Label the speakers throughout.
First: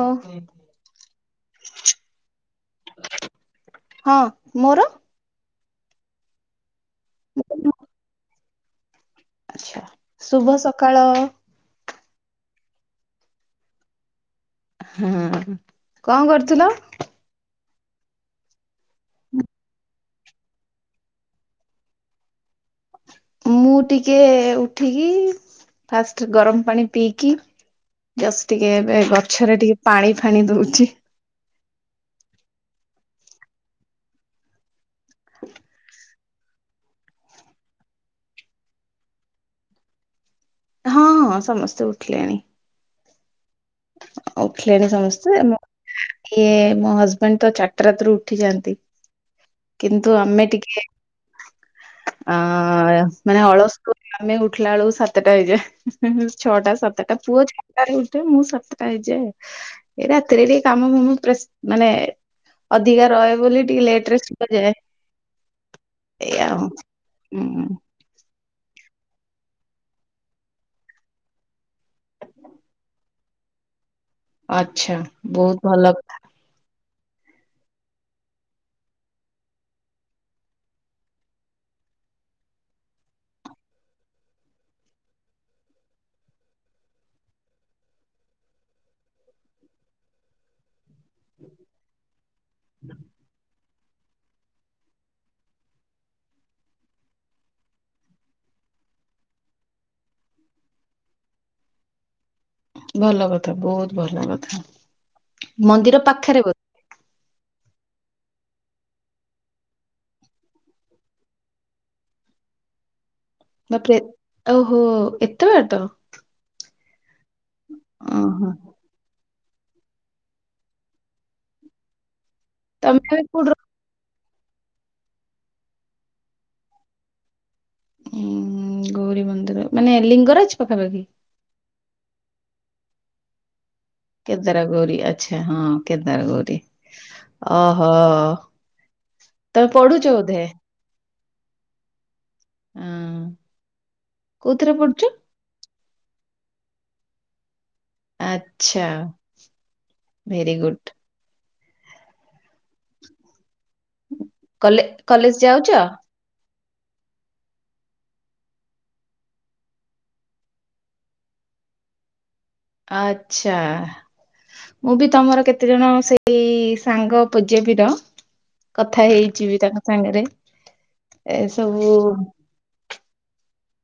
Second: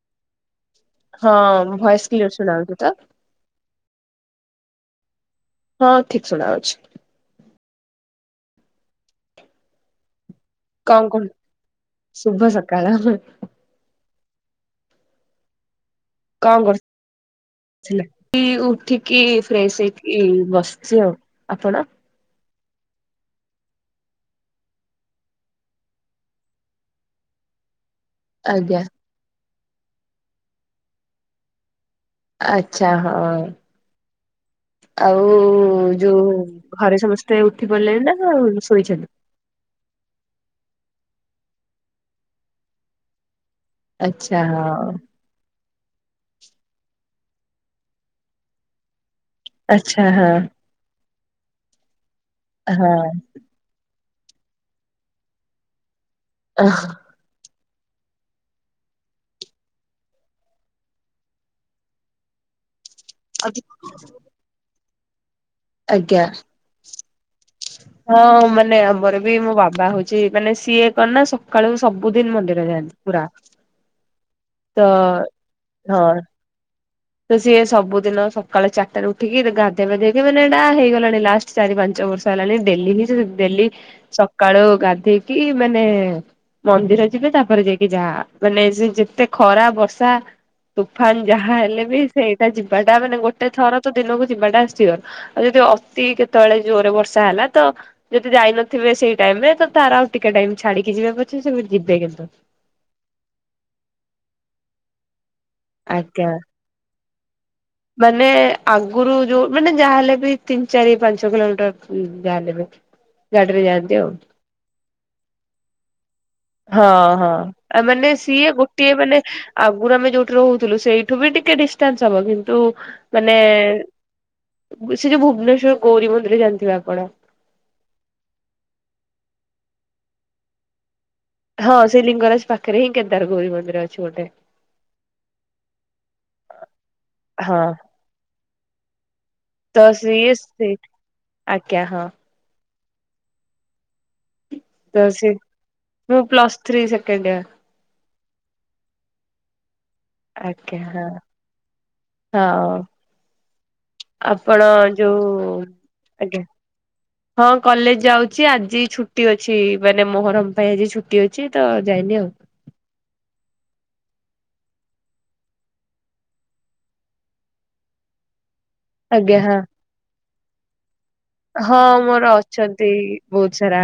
Speaker 1: ଓ।
Speaker 2: ହଁ voice clear ଶୁଣାଉଛୁ ତ।
Speaker 1: ହଁ ମୋର
Speaker 2: ହଁ ଠିକ ଶୁଣା ଅଛି।
Speaker 1: ହ ଆଛା ଶୁଭ ସ
Speaker 2: କଣ ଶୁଭ ସକାଳ।
Speaker 1: ହଁ।
Speaker 2: କଣ କରୁ ଉଠିକି ଫ୍ରେଶ ହେଇକି ଏଇ ବସିଛି ଆଉ ଆପଣ
Speaker 1: ମୁଁ ଟିକେ ଉଠିକି ଫାଷ୍ଟ ଗରମ ପାଣି ପିଇକି ଜସ୍ ଟିକେ
Speaker 2: ଆଜ୍ଞା
Speaker 1: ଏବେ ଗଛରେ ଟିକେ ପାଣି ଫାଣି ଦଉଛି।
Speaker 2: ଆଚ୍ଛା ହଁ ଆଉ ଯୋଉ ଘରେ ସମସ୍ତେ ଉଠି ପଲେଣି ନା ଶୋଇଛନ୍ତି।
Speaker 1: ହଁ ହଁ ସମସ୍ତେ ଉଠିଲେଣି।
Speaker 2: ଆଚ୍ଛା ହଁ
Speaker 1: ଉଠିଲେଣି ସମସ୍ତେ ଇଏ ମୋ ହଜବେଣ୍ଡ ତ ଚାରିଟା ରାତି ରୁ ଉଠି ଯାଆନ୍ତି।
Speaker 2: ଆଚ୍ଛା
Speaker 1: କିନ୍ତୁ
Speaker 2: ହଁ
Speaker 1: ଆମେ ଟିକେ ଅ ମାନେ ଅଳସୁ ଆମେ ଉଠିଲା ବେଳକୁ ସାତଟା ହେଇଯା
Speaker 2: ହଁ
Speaker 1: ଛଅଟା ସାତଟା ପୁଅ ଛଅଟାରେ ଉଠେ ମୁଁ ସାତଟା। ଏଇ ଯେ ଏଇ ରାତିରେ ଟିକ କାମ ଫାମ ମାନେ ଅଧିକା ରହେ ବୋଲି ଟିକେ ଲେଟରେ ଶୁଯାଏ
Speaker 2: ଆଜ୍ଞା
Speaker 1: ଏଇଆ। ହଁ।
Speaker 2: ହଁ ମାନେ ଆମର ବି ମୋ ବାବା ହଉଛି ମାନେ ସିଏ କ ନା ସକାଳୁ ସବୁଦିନ ମନ୍ଦିର ଯାଆନ୍ତି। ପୁରା। ତ
Speaker 1: ଆଛା ବହୁତ ଭଲ
Speaker 2: ହଁ
Speaker 1: କଥା।
Speaker 2: ତ ସିଏ ସବୁ ଦିନ ସକାଳ ଚାରିଟାରେ ଉଠିକି ଗାଧୋଇବାଧେଇକି ମାନେ ଏଇଟା ହେଇଗଲାଣି ଲାଷ୍ଟ। ଚାରି ପାଞ୍ଚ ବର୍ଷ ହେଲାଣି ଡେଲି ହିଁ ଡେଲି ସକାଳୁ ଗାଧେଇକି ମାନେ ମନ୍ଦିର ଯିବେ ତାପରେ ଯାଇକି ଯା ମାନେ ସେ ଯେତେ ଖରା ବର୍ଷା ତୁଫାନ ଯାହା ହେଲେ ବି ସେଇଟା ଯିବାଟା ମାନେ ଗୋ ଗୋଟେ ଥର ତ ଦିନକୁ ଯିବାଟା ସିଓର ଆଉ ଯଦି ଅତି କେତେବେଳେ ଜୋରରେ ବର୍ଷା ହେଲା ତ ଯଦି ଯାଇ ନଥିବେ ସେଇ ଟାଇମ ରେ ତ ତାର ଆଉ ଟିକେ ଟାଇମ ଛାଡିକି ଯିବାେ ପଛେ ସେ ଯିବେ କିନ୍ତୁ?
Speaker 1: ଭଲ କଥା ବହୁତ ଭଲ କଥା ମନ୍ଦିର
Speaker 2: ଆଜ୍ଞା।
Speaker 1: ପାଖରେ ବ
Speaker 2: ମାନେ ଆଗରୁ ଯୋଉ ମାନେ ଯାହା ହେଲେ ବି ତିନି ଚାରି ପାଞ୍ଚ କିଲୋମିଟର ଯାହାହଲେ ବି ଗାଡିରେ ଯାଆନ୍ତି
Speaker 1: ତାପରେ
Speaker 2: ଆଉ।
Speaker 1: ଓହୋ ଏତେ ବାଟ
Speaker 2: ହଁ ହଁ ଆ ମାନେ ସିଏ
Speaker 1: ଓହୋ।
Speaker 2: ଗୋ ଟିକେ ମାନେ ଆଗରୁ ଆମେ ଯୋଉଠି ରହୁଥିଲୁ ସେଇଠୁ ବି ଟିକେ ଡିଷ୍ଟାନ୍ସ ହବ କିନ୍ତୁ
Speaker 1: ତମେ ଏବେ
Speaker 2: ମାନେ
Speaker 1: କୋଉଠି ରହୁ
Speaker 2: ସେ ଯୋଉ ଭୁବନେଶ୍ଵର ଗୌରୀ ମନ୍ଦିରରେ ଜାଣିଥିବେ ଆପଣ।
Speaker 1: ଉୁଁ ଗୌରୀ ମନ୍ଦିର ମାନେ ଲିଙ୍ଗରାଜ ପାଖାପାଖି।
Speaker 2: ହଁ ସେ ଲିଙ୍ଗରାଜ ପାଖରେ ହିଁ କେଦାର ଗୌର ମନ୍ଦିର ଅ
Speaker 1: କେଦାର ଗୌରୀ ଆଛା ହଁ କେଦାର ଗୌରୀ
Speaker 2: ହଁ।
Speaker 1: ଓହୋ। ତମେ
Speaker 2: ତ
Speaker 1: ପଢୁଛ
Speaker 2: ସିଏ
Speaker 1: ବୋଧେ।
Speaker 2: ସେ ଆଜ୍ଞା ହଁ।
Speaker 1: ଆଁ।
Speaker 2: ତ ସେ ମୁଁ ପ୍ଲସ ଥ୍ରୀ ସେକେଣ୍ଡୟର।
Speaker 1: ଆଛା।
Speaker 2: ଆଜ୍ଞା ହଁ ହଁ। ଆପଣ
Speaker 1: କଲେ
Speaker 2: ଯୋଉ
Speaker 1: କଲେଜ ଯାଉଛ?
Speaker 2: ଆଜ୍ଞା। ହଁ କଲେଜ ଯାଉଛି ଆଜି ଛୁଟି ଅଛି ମାନେ ମୋହରମ ପାଇଁ ଆଜି ଛୁଟି ଅଛି ତ ଯାଇନି ଆଉ।
Speaker 1: ଆଛା। ମୁଁ ବି ତମର କେତେ ଜଣ ସେଇ ସାଙ୍ଗ ପୂଜ୍ୟପିର କଥା
Speaker 2: ଆଜ୍ଞା
Speaker 1: ହେଇଛି
Speaker 2: ହଁ
Speaker 1: ବି ତାଙ୍କ ସାଙ୍ଗରେ। ଏ
Speaker 2: ହଁ
Speaker 1: ସବୁ
Speaker 2: ମୋର ଅଛନ୍ତି ବହୁତ ସାରା।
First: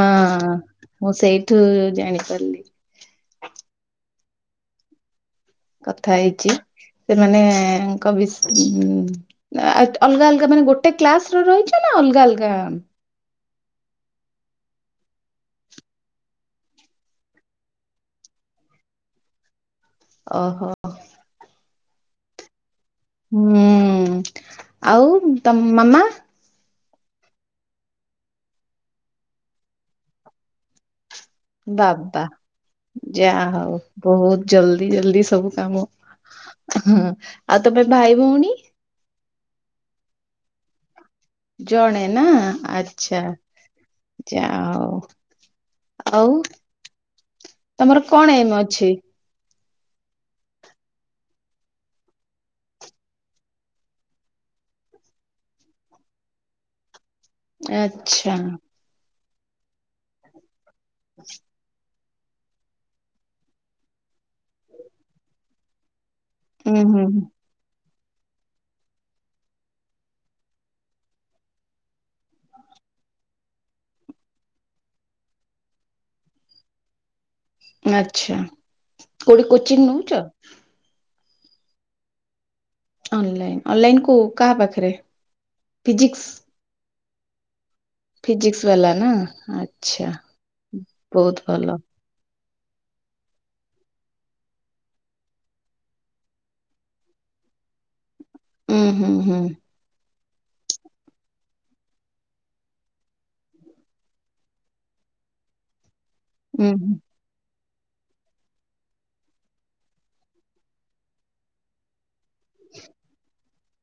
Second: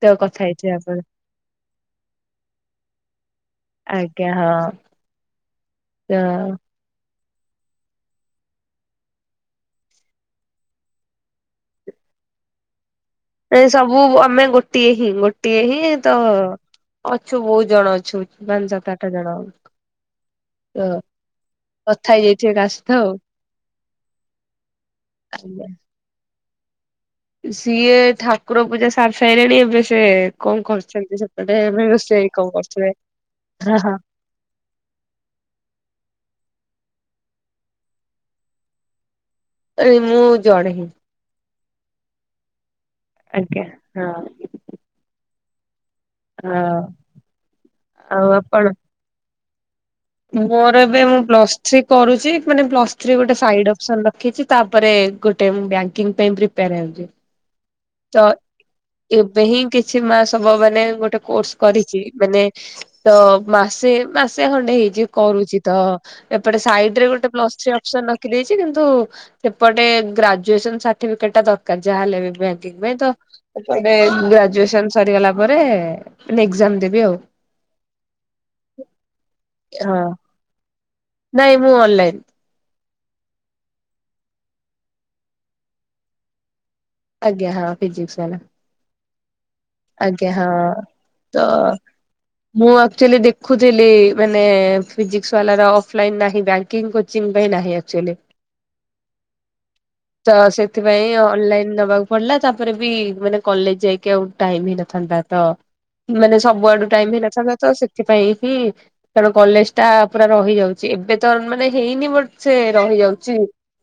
Speaker 2: ତ କଥା ହେଇଥିବେ ଆପଣ।
Speaker 1: ମୁଁ ସେଇଠୁ ଜାଣିପାରିଲି।
Speaker 2: ଆଜ୍ଞା ହଁ। ତ
Speaker 1: କଥା ହେଇଛି ସେମାନେଙ୍କ ଭି ଆ ଅଲଗା ଅଲଗା ମାନେ ଗୋଟେ କ୍ଲାସ ର ରହୁଛ ନା ଅଲଗା ଅଲଗା।
Speaker 2: ଏ ସବୁ ଆମେ ଗୋଟିଏ ହିଁ ଗୋଟିଏ ହିଁ ତ ଅଛୁ ବହୁତ୍ ଜଣ ଅଛୁ ପାଞ୍ଚ ସାତ ଆଠ ଜଣ।
Speaker 1: ଅ ହ।
Speaker 2: ତ କଥା ହେଇଯାଇଥିବେ କାସ୍ ତ ଆଉ।
Speaker 1: ହୁଁ ଆଉ
Speaker 2: ଆଜ୍ଞା
Speaker 1: ତମ ମାମା।
Speaker 2: ସିଏ ଠାକୁର ପୂଜା ସାରି ସାଇଲେଣି ଏବେ ସେ କଣ କରୁଚନ୍ତି ସେ ସେପଟେ ବୋଧେ
Speaker 1: ବାବା
Speaker 2: ରୋସେଇ କଣ କରୁଥିବେ
Speaker 1: ଯାହା ହଉ
Speaker 2: ହଁ ହଁ।
Speaker 1: ବହୁତ ଜଲଦି ଜଲଦି ସବୁ କାମ ହୁଁ ଆଉ ତମେ ଭାଇ ଭଉଣୀ।
Speaker 2: ଏଇ ମୁଁ ଜଣେ ହିଁ।
Speaker 1: ଜଣେ ନା ଆଚ୍ଛା
Speaker 2: ଆଜ୍ଞା ହଁ।
Speaker 1: ଯା ଅଉ। ଆଉ
Speaker 2: ହଁ
Speaker 1: ତମର
Speaker 2: ଆଉ
Speaker 1: କଣ ଏମ
Speaker 2: ଆପଣ?
Speaker 1: ଅଛି?
Speaker 2: ମୋର ଏବେ ମୁଁ ପ୍ଲସ୍ ଥ୍ରୀ କରୁଛି ମାନେ ପ୍ଲସ୍ ଥ୍ରୀ ଗୋଟେ ସାଇଡ ଅପସନ ରଖିଛି। ତାପରେ ଗୋଟେ ବ୍ୟାଙ୍କିଙ୍ଗ ପାଇଁ ପ୍ରିପେୟାର ହେଉଛି। ତ
Speaker 1: ଆଛା।
Speaker 2: ଏବେ ହିଁ କିଛି ମା ସବୁ ମାନେ ଗୋଟେ କୋର୍ସ କରିଛି ମାନେ ତ ମାସେ ମାସେ ଖଣ୍ଡେ ହେଇଛି କରୁଛି ତ। ଏପଟେ
Speaker 1: ହୁଁ
Speaker 2: ସାଇଡ
Speaker 1: ହୁଁ
Speaker 2: ରେ
Speaker 1: ହୁଁ
Speaker 2: ଗୋଟେ ପ୍ଲ ଥ୍ରୀ ଅପସନ ଅ ଛି କିନ୍ତୁ ସେପଟେ ଗ୍ରାଜୁଏସନ ସାର୍ଟିଫିକେଟ ଟା ଦରକାର ଯାହାହଲେ ବି ସେଇଥିପାଇଁ ତ ଏବେ ଗ୍ରାଜୁଏସନ ସରିଗଲା ପରେ ଏଗ୍ଜାମ ଦେବି ଆଉ।
Speaker 1: ଆଛା କୋଉଠି କୋଚିଂ
Speaker 2: ହଁ
Speaker 1: ନଉଛ।
Speaker 2: ନାଇଁ ମୁଁ ଅନଲାଇନ୍।
Speaker 1: ଅନଲାଇନ ଅନଲାଇନ କୁ କାହା ପାଖରେ ଫିଜିକିସ୍‌।
Speaker 2: ଆଜ୍ଞା ହଁ। ଫିଜିକ୍ସ ବାଲା
Speaker 1: ଫିସିକ୍ସ ବାଲା ନା ଆ
Speaker 2: ଆଜ୍ଞା ହଁ ତ। ମୁଁ ଆକ୍ଚୁଆଲି ଦେଖୁଥିଲି ମାନେ ଫିଜିକସ୍ ବାଲାର ଅଫ୍ଲାଇନ୍ ନାହିଁ। ବ୍ୟା ବ୍ୟାଙ୍କିଂ କୋଚିଂ ପାଇଁ ନାହିଁ ଅକ୍ଚୁଆଲି।
Speaker 1: ଉଁ ହୁଁ ହୁଁ।
Speaker 2: ତ ସେଥିପାଇଁ ଅନଲାଇନ ନବାକୁ ପଡିଲା। ତାପରେ ବି ମାନେ କଲେଜ ଯାଇକି ଆଉ ଟାଇମ ହେଇନଥାନ୍ତା, ତ ମାନେ
Speaker 1: ହୁଁ
Speaker 2: ସବୁଆଡୁ
Speaker 1: ହୁଁ
Speaker 2: ଟାଇମ ହେଇନଥାନ୍ତା ତ ସେ ସେଥିପାଇଁ ହିଁ କାରଣ କଲେଜ ଟା ପୁରା ରହିଯାଉଛି ଏବେ ତ ମାନେ ହେଇନି ବ ସେ ରହିଯାଉଛି।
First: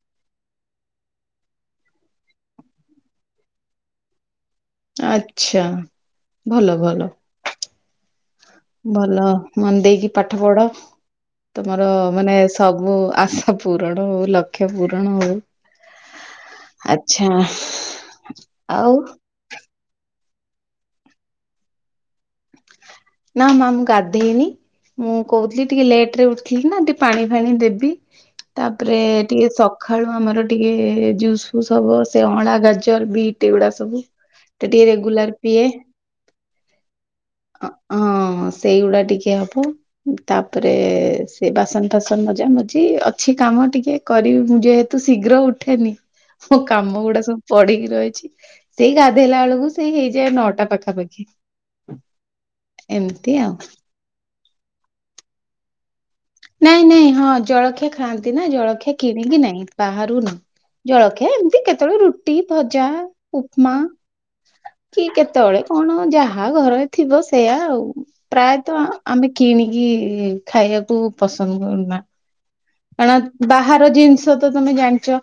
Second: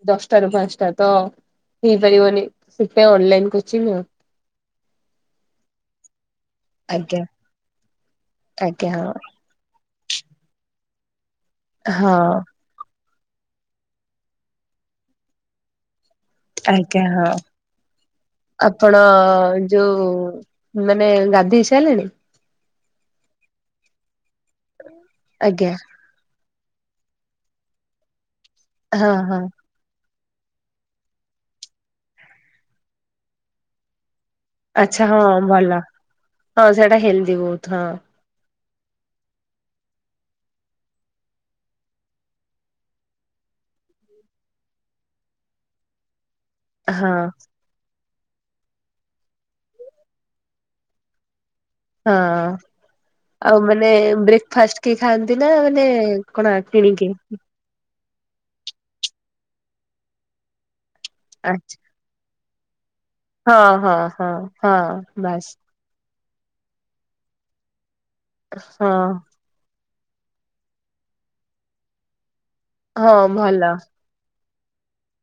Speaker 2: ଦଶଟା ରୁ ପାଞ୍ଚଟା ତ ହେଇପାରିବନି। ସେଥିପାଇଁ ଅନଲାଇନ କୋଚିଂ ଆଉ
Speaker 1: ଆଚ୍ଛା ଭଲ ଭଲ।
Speaker 2: ଆଜ୍ଞା ଆଜ୍ଞା ହଁ
Speaker 1: ଭଲ ମନ ଦେଇକି ପାଠ ପଢ। ତମର
Speaker 2: ହଁ
Speaker 1: ମାନେ ସବୁ ଆଶା ପୂରଣ ହଉ, ଲକ୍ଷ୍ୟ ପୂରଣ ହଉ।
Speaker 2: ଆଜ୍ଞା ହଁ।
Speaker 1: ଆଚ୍ଛା ଆଉ
Speaker 2: ଆପଣ ଯୋଉ ମାନେ ଗାଧେଇ ସାରିଲେଣି?
Speaker 1: ନା ନା ମୁଁ ଗାଧେଇନି। ମୁଁ କହୁଥିଲି,
Speaker 2: ଆଜ୍ଞା
Speaker 1: ଟିକେ ଲେଟ ରେ ଉ ଉଠିଲିନା ଟିକେ ପାଣି ଫାଣି ଦେବି। ତାପରେ
Speaker 2: ହଁ ହଁ
Speaker 1: ଟିକେ ସ ସଖାଳୁ ଆମର ଟିକେ ଜୁସ୍ ଫୁସ୍ ହବ। ସେ ଅଁଳା ଗାଜର ବିଟ୍ ଏଗୁଡା ସବୁ। ତ ଟିକେ
Speaker 2: ଆଚ୍ଛା ହଁ
Speaker 1: ରେଗୁଲାର ପିଏ
Speaker 2: ଭଲ। ହଁ, ସେଟା ହେଲଦି ବହୁତ ହଁ।
Speaker 1: ହଁ ସେଇଗୁଡା ଟିକେ ହବ। ତାପରେ ସେ ବାସନ ଫାସନ ମଜା ମଜି ଅଛି କାମ ଟିକେ। କରିବି ମୁଁ ଯେହେତୁ ଶୀଘ୍ର ଉଠେନି। ମୋ କାମ ଗୁଡା
Speaker 2: ହଁ
Speaker 1: ସବୁ ପଡିକି ରହିଛି, ସେଇ ଗାଧେଇଲା ବେଳକୁ ସେଇ ହେଇଯାଏ ନଅଟା ପାଖାପାଖି।
Speaker 2: ହଁ ଆଉ ମାନେ ବ୍ରେକଫାଷ୍ଟ କେହି ଖାଆନ୍ତି ନା ମାନେ କଣ
Speaker 1: ନାଇଁ ନାଇଁ
Speaker 2: କିଣିକି?
Speaker 1: ହଁ ଜଳଖିଆ ଖାଆନ୍ତି ନା ଜଳଖିଆ କିଣିକି ନାଇଁ ବାହାରୁ ନାଇଁ। ଜଳଖିଆ ଏମିତି
Speaker 2: ଆଚ୍ଛା
Speaker 1: କେତେବେଳେ ରୁଟି ଭଜା।
Speaker 2: ହଁ
Speaker 1: ଉପମା
Speaker 2: ହଁ ହଁ ହଁ
Speaker 1: କି
Speaker 2: ବାସ୍।
Speaker 1: କେତେବେଳେ କଣ ଯାହା ଘରରେ ଥିବ ସେଇୟା ଆଉ। ପ୍ରାୟତଃ
Speaker 2: ହଁ
Speaker 1: ଆମେ କିଣିକି ଖାଇବାକୁ ପସନ୍ଦ କରୁନା।
Speaker 2: ହଁ
Speaker 1: କାରଣ
Speaker 2: ଭଲ।
Speaker 1: ବାହାର ଜିନିଷ ତ ତମେ ଜାଣିଛ,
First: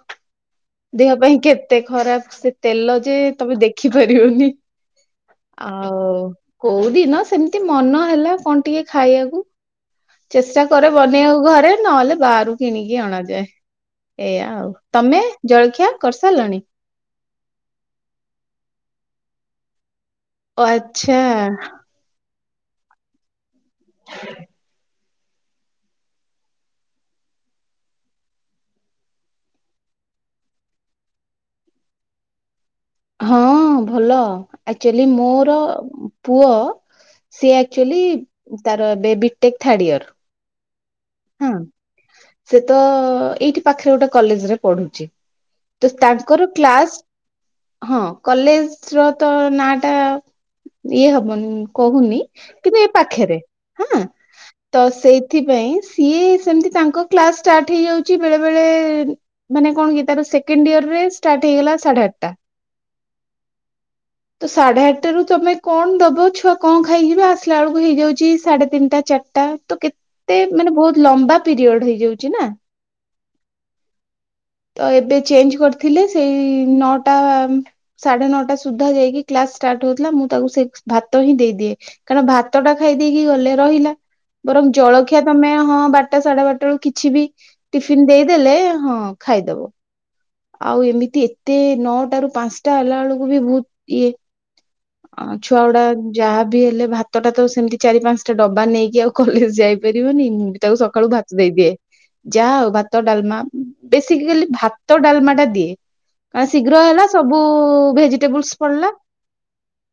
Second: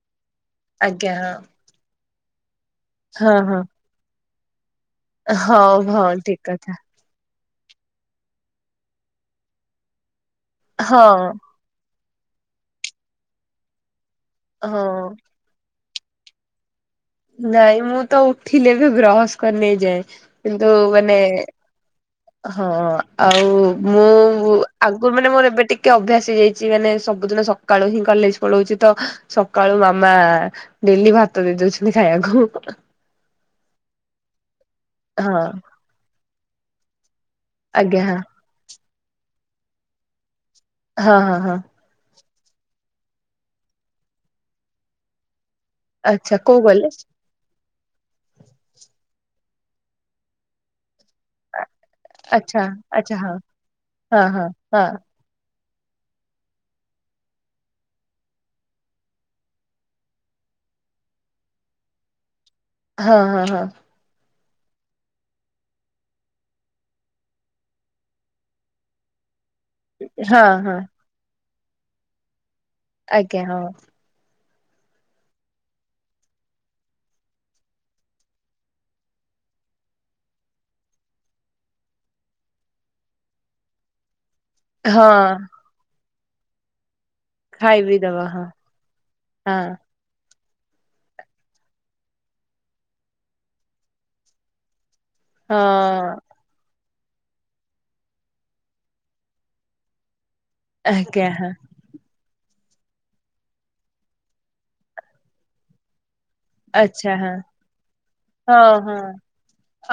Speaker 1: ଦେହ
Speaker 2: ଆଜ୍ଞା
Speaker 1: ପାଇଁ କେତେ ଖରାପସେ। ତେଲ ଯେ
Speaker 2: ହଁ
Speaker 1: ତମେ
Speaker 2: ହଁ
Speaker 1: ଦେଖିପାରିବନି।
Speaker 2: ହଁ ହଉ ହଁ
Speaker 1: ଆଉ
Speaker 2: ଠିକ କଥା
Speaker 1: କୋଉଦିିନ ସେମ୍ ସେମିତି ମନ ହେଲା କଣ ଟିକେ ଖାଇବାକୁ। ଚେଷ୍ଟା କରେ
Speaker 2: ହଁ
Speaker 1: ବନେଇବାକୁ ଘରେ, ନହେଲେ ବାହାରୁ କିଣିକି ଅଣାଯାଏ ଏଇଆ ଆଉ।
Speaker 2: ହଁ।
Speaker 1: ତମେ ଜଳଖିଆ କରିସାରିଲଣି?
Speaker 2: ନାଇଁ ମୁଁ ତ ଉଠିଲି ଏବେ ବ୍ରସ୍ କରିନି ଏଯାଏ।
Speaker 1: ଓ
Speaker 2: କିନ୍ତୁ ମାନେ
Speaker 1: ଆଚ୍ଛା।
Speaker 2: ହଁ, ଆଉ ମୁଁ ଆ ଆଗରୁ ମାନେ ମୋର ଏବେ ଟିକେ ଅଭ୍ୟାସ ହେଇଯାଇଛି ମାନେ ସବୁଦିନ ସକାଳୁ ହିଁ କଲେଜ ପଳଉଛି ତ ସକାଳୁ ମାମା ଡେଲି ଭାତ ଦେଇ ଦଉଛନ୍ତି ଖାଇବାକୁ।
Speaker 1: ହଁ ଭଲ। ଆକ୍ଚୁଆଲି
Speaker 2: ହଁ
Speaker 1: ମୋର ପୁଅ ସିଏ ଆକ୍ଚୁଆଲି
Speaker 2: ଆଜ୍ଞା
Speaker 1: ତାର ଏବେ ବିଟେକ୍ ଥାର୍ଡ ଇୟର।
Speaker 2: ହଁ ହଁ ହଁ।
Speaker 1: ସେ ତ ଏଇଠି ପାଖରେ ଗୋଟେ କଲେଜ ରେ ପଢୁଛି। ତ
Speaker 2: ଆଚ୍ଛା
Speaker 1: ତାଙ୍କର
Speaker 2: କୋଉ
Speaker 1: କ୍ଲାସ୍
Speaker 2: କଲେଜ
Speaker 1: ହଁ କଲେଜ ର ତ ନାଁ ଟା ଇଏ ହବନି କହୁନି।
Speaker 2: ଆଚ୍ଛା।
Speaker 1: କିନ୍ତୁ ଏ
Speaker 2: ଆଚ୍ଛା ହଁ
Speaker 1: ପାଖରେ। ହଁ ତ ସେ ସେଥିପାଇଁ ସିଏ ସେମତି ତାଙ୍କ କ୍ଲାସ ଷ୍ଟାର୍ଟ ହେଇଯାଉଛି ବେଳେ ବେଳେ ମାନେ କଣ କି ତାର ସେକେଣ୍ଡ ଇୟର ରେ ଷ୍ଟାର୍ଟ ହେଇଗଲା ସାଢେ ଆଠଟା।
Speaker 2: ହଁ ହଁ ହଁ।
Speaker 1: ତ ସାଢେ ଆଠଟା ରୁ ତମେ କଣ ଦବ ଛୁଆ କଣ ଖାଇଯିବ ଆସିଲା ବେଳକୁ ହେଇଯାଉଛି ସାଢେ ତିନିଟା ଚାରଟା। ତ
Speaker 2: ହଁ
Speaker 1: କେତେ
Speaker 2: ହଁ ହଁ
Speaker 1: ମାନେ ବହୁତ ଲମ୍ବା ପିରିୟଡ ହେଇଯାଉଛି ନା।
Speaker 2: ଆଜ୍ଞା ହଁ।
Speaker 1: ତ ଏବେ ଚେଞ୍ଜ କରିଥିଲେ ସେଇ ନଅଟା ସାଢେ ନଅଟା ସୁଦ୍ଧା ଯାଇକି କ୍ଲାସ ଷ୍ଟାର୍ଟ ହଉଥିଲା ମୁଁ ତାକୁ ସେ ଭାତ ହିଁ ଦେଇଦିଏ। କାରଣ ଭାତ ଟା ଖାଇ ଦେଇେଇକି ଗଲେ ରହିଲା। ବରଂ ଜଳଖିଆ
Speaker 2: ହଁ
Speaker 1: ତମେ ହଁ ବାରଟା ସାଢେ ବାରଟା ବେଳକୁ କିଛି ବି
Speaker 2: ଖାଇବି
Speaker 1: ଟିଫିିନ
Speaker 2: ଦବ ହଁ
Speaker 1: ଦେଇଦେଲେ ହଁ।
Speaker 2: ହଁ
Speaker 1: ଖାଇଦବ। ଆଉ ଏମିତି ଏତେ ନଅଟା ରୁ ପାଞ୍ଚଟା ହେଲା ବେଳକୁ ବି ବହୁତ ଇଏ। ଅ -ଛୁଆ ଗୁଡା
Speaker 2: ହଁ
Speaker 1: ଯାହାବି ହେଲେ ଭାତ୍ ତଟା ତ ସେମିତି ଚାରି ପାଞ୍ଚଟା ଡବା ନେଇକି ଆଉ କଲେଜ ଯାଇପାରିବନି ମୁଁ ବି ତାକୁ ସକାଳୁ
Speaker 2: ଆଜ୍ଞା
Speaker 1: ଭାତ
Speaker 2: ହଁ
Speaker 1: ଦେଇଦିଏ। ଯା ହଉ ଭାତ ଡାଲମା ବେଶିକାଲି ଭାତ ଡାଲମା ଟା ଦିଏ। ମାନେ ଶୀଘ୍ର ହେଲା
Speaker 2: ଆଚ୍ଛା ହଁ
Speaker 1: ସବୁ ଭେଜିଟେବୁଲ୍ସ
Speaker 2: ହଁ ହଁ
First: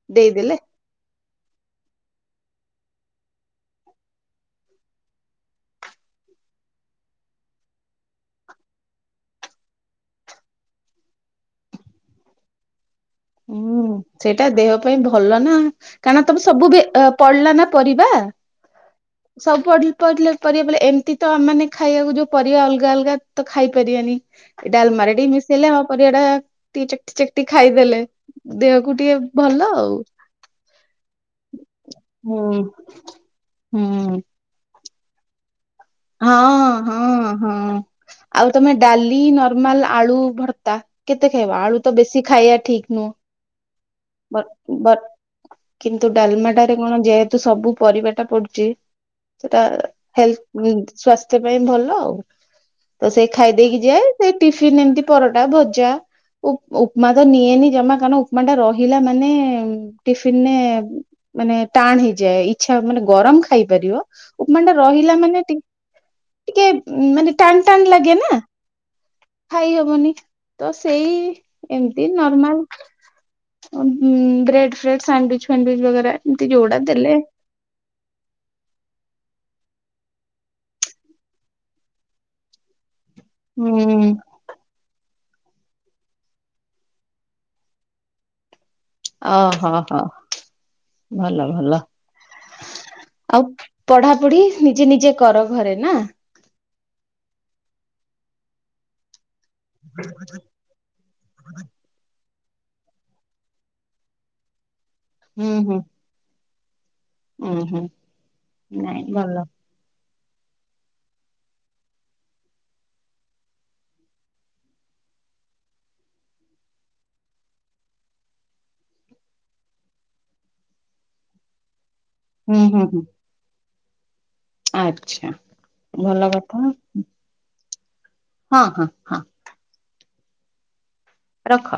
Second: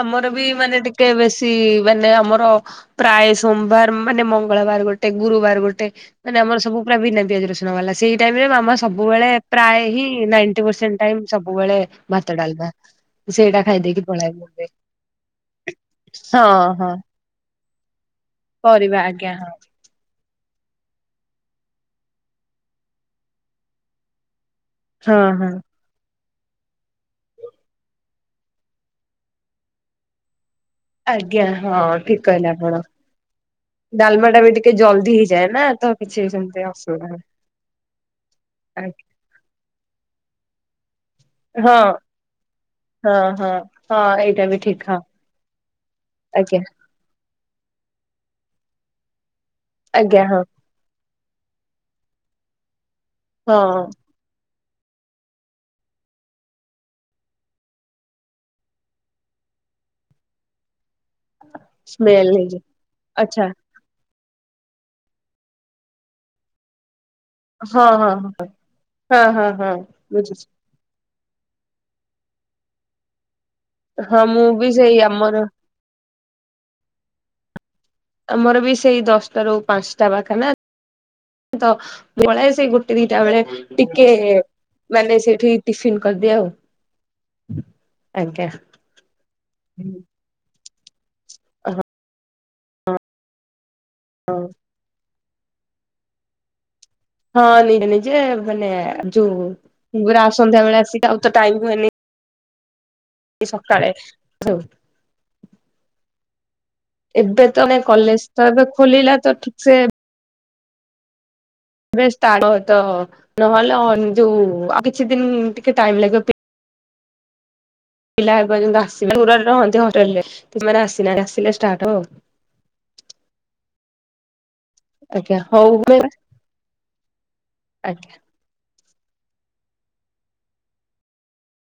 Speaker 2: ଆମର ବି ମାନେ ଟିକେ ବେଶୀ ମାନେ ଆମର ପ୍ରାୟ ସୋମବାର ମାନେ ମଙ୍ଗଳବାର ଗୋଟେ ଗୁରୁବାର ଗୋଟେ। ମାନେ ଆମର ସବୁ ପୁରା ବିନା ପିଆଜ ରସୁଣ ବାଲା ସେଇ ଟାଇମ ରେ ମାମା ସବୁବେଳେ ପ୍ରାୟ ହିଁ ନାଇଁଟୀ ପରସେଣ୍ଟ ଟାଇମ ସବୁବେଳେ ଭାତ ଡାଲମା। ସେଇଟା
Speaker 1: ହୁଁ
Speaker 2: ଖାଇଦେଇକି ପଳାଏ।
Speaker 1: ସେଇଟା ଦେହ ପାଇଁ ଭଲ ନା କାରଣ ତମେ ସବୁ ଭେ ପଡିଲା ନା ପରିବା।
Speaker 2: ପରିବା ଆଜ୍ଞା ହଁ।
Speaker 1: ସବୁ ପଡି- ପଡିଲେ ପରିବା ପ ଏମିତି ତ ଆମେମାନେ ଖାଇବାକୁ ଯୋଉ ପରିବା ଅଲଗା ଅଲଗା ତ ଖାଇପାରିବାନି। ଇ ଡାଲମାରେ
Speaker 2: ହଁ
Speaker 1: ଟିକେ
Speaker 2: ହଁ
Speaker 1: ମିଶେଇଲେ ଆମ ପରିବା ଟା ଟିକେ ଚକଟି ଚକଟି ଖାଇଦେଲେ। ଦେହକୁ ଟିକେ ଭଲ ଆଉ।
Speaker 2: ଆଜ୍ଞା ହଁ ଠିକ
Speaker 1: ହୁଁ
Speaker 2: କହିଲେ ଆପଣ।
Speaker 1: ହୁଁ।
Speaker 2: ଡାଲମା ଟା ବି ଟିକେ ଜଲଦି ହେଇଯାଏ ନା ତ କିଛି
Speaker 1: ହଁ
Speaker 2: ସେମିତି
Speaker 1: ହଁ
Speaker 2: ଅସୁବିଧା ନାହିଁ।
Speaker 1: ହଁ ଆଉ ତମେ ଡାଲି ନର୍ମାଲ ଆଳୁ ଭର୍ତ୍ତା କେତେ ଖାଇବ ଆଳୁ ତ ବେଶୀ ଖାଇବା ଠିକ୍ ନୁହଁ।
Speaker 2: ହ ହଁ ହଁ।
Speaker 1: ବ
Speaker 2: ଏଇଟା ବି ଠିକ
Speaker 1: ବ
Speaker 2: ହଁ
Speaker 1: କିନ୍ତୁ
Speaker 2: ଆଜ୍ଞା
Speaker 1: ଡାଲମାଟାରେ କଣ ଯେହେତ ତ ସବୁ ପରିବାଟା ପଡୁଛି ସେଟା
Speaker 2: ଆଜ୍ଞା
Speaker 1: ହେଲ
Speaker 2: ହଁ
Speaker 1: ସ୍ଵାସ୍ଥ୍ୟ ପାଇଁ ଭଲ ଆଉ। ତ ସେଇ ଖାଇଦେଇକି
Speaker 2: ହଁ
Speaker 1: ଯାଏ। ସେ ଟିଫିନ ଏମିତି ପରଟା ଭଜା ଉ ଉପମା ତ ନିଏନି ଜମା କାରଣ ଉପମା ଟା ରହି ହିଲା ମାନେ ଟିଫିନରେ ମାନେ ଟାଣ
Speaker 2: ସ୍ମେଲ
Speaker 1: ହେଇଯାଏ
Speaker 2: ହେଇଯିବ
Speaker 1: ଇଚ୍ଛା ମାନେ ଗରମ
Speaker 2: ଆଚ୍ଛା
Speaker 1: ଖାଇପାରିବ। ଉପମାଟା ରହିଲା ମାନେ ଟି ଟିକେ ମାନେ ଟାଣ ଟାଣ
Speaker 2: ହଁ ହଁ
Speaker 1: ଲାଗେ ନା
Speaker 2: ହଁ ହଁ
Speaker 1: ଖାଇ
Speaker 2: ହଁ
Speaker 1: ହବନି
Speaker 2: ବୁଝୁଚି।
Speaker 1: ତ ସେଇ ଏମତି ନର୍ମାଲ
Speaker 2: ହଁ ମୁଁ ବି
Speaker 1: ବ୍ରେଡ
Speaker 2: ସେଇ
Speaker 1: ଫ୍ରେଡ
Speaker 2: ଆମର
Speaker 1: ସନ୍ଦୁଇସ୍ ଫ୍ୟାଣ୍ଡିଚ ବଗରା ଏମିତି ଯୋଉଟା ଦେଲେ।
Speaker 2: ଆମର ବି ସେଇ ଦଶଟା ରୁ ପାଞ୍ଚଟା ବାଖା ନା ତ ପଳେଇ ଆସେ ସେଇ ଗୋଟେ ଦିଟା ବେଳେ ଟିକେ
Speaker 1: ହୁଁ
Speaker 2: ମାନେ ସେଇଠି ଟିଫିନ କରିଦିଏ ଆଉ ଆଜ୍ଞା।
Speaker 1: ଓହୋ ହୋ ଭଲ ଭଲ ଆଉ ପଢ଼ା ପଢ଼ି
Speaker 2: ହଉ
Speaker 1: ନିଜେ ନିଜେ କର ଘରେ ନା।
Speaker 2: ହଁ ନିଜେ ନିଜେ ମାନେ ଯୋଉ ପୁରା ଆସନ୍ଧ୍ୟା ବେଳେ ଆସିକି ଆଉ ତ ଟାଇ ହୁଏନି। ଏଇ ସକାଳେ ଯଉ
Speaker 1: ହୁଁ ହୁଁ।
Speaker 2: ଏବେ
Speaker 1: ହୁଁ
Speaker 2: ତମେ
Speaker 1: ହୁଁ
Speaker 2: କଲେଜ ତ ଏବେ
Speaker 1: ନାଇଁ
Speaker 2: ଖୋଲିଲା ତ
Speaker 1: ଭଲ
Speaker 2: ଠିକ ସେ ବେଶ ତ ନହେଲେ ଯୋଉ ଆଉ କିଛି ଦିନ ଟିକେ ଟାଇମ ଲାଗିବ।
Speaker 1: ହଁ।
Speaker 2: ପିଲା ଏ ପର୍ଯ୍ୟନ୍ତ ଆସି ନାହାନ୍ତି। ଦୂରରେ ରହନ୍ତି ହଷ୍ଟେଲରେ ସେମାନେ ଆସିନାହାନ୍ତି। ଆସିଲେ ଷ୍ଟାର୍ଟ ହବ ଆଉ।
Speaker 1: ହୁଁ ହୁଁ ହୁଁ। ଆଚ୍ଛା
Speaker 2: ଆଜ୍ଞା ହଉ
Speaker 1: ଭଲ କଥା
Speaker 2: ଆଜ୍ଞା।
Speaker 1: ହଁ ହଁ ହଁ। ରଖ।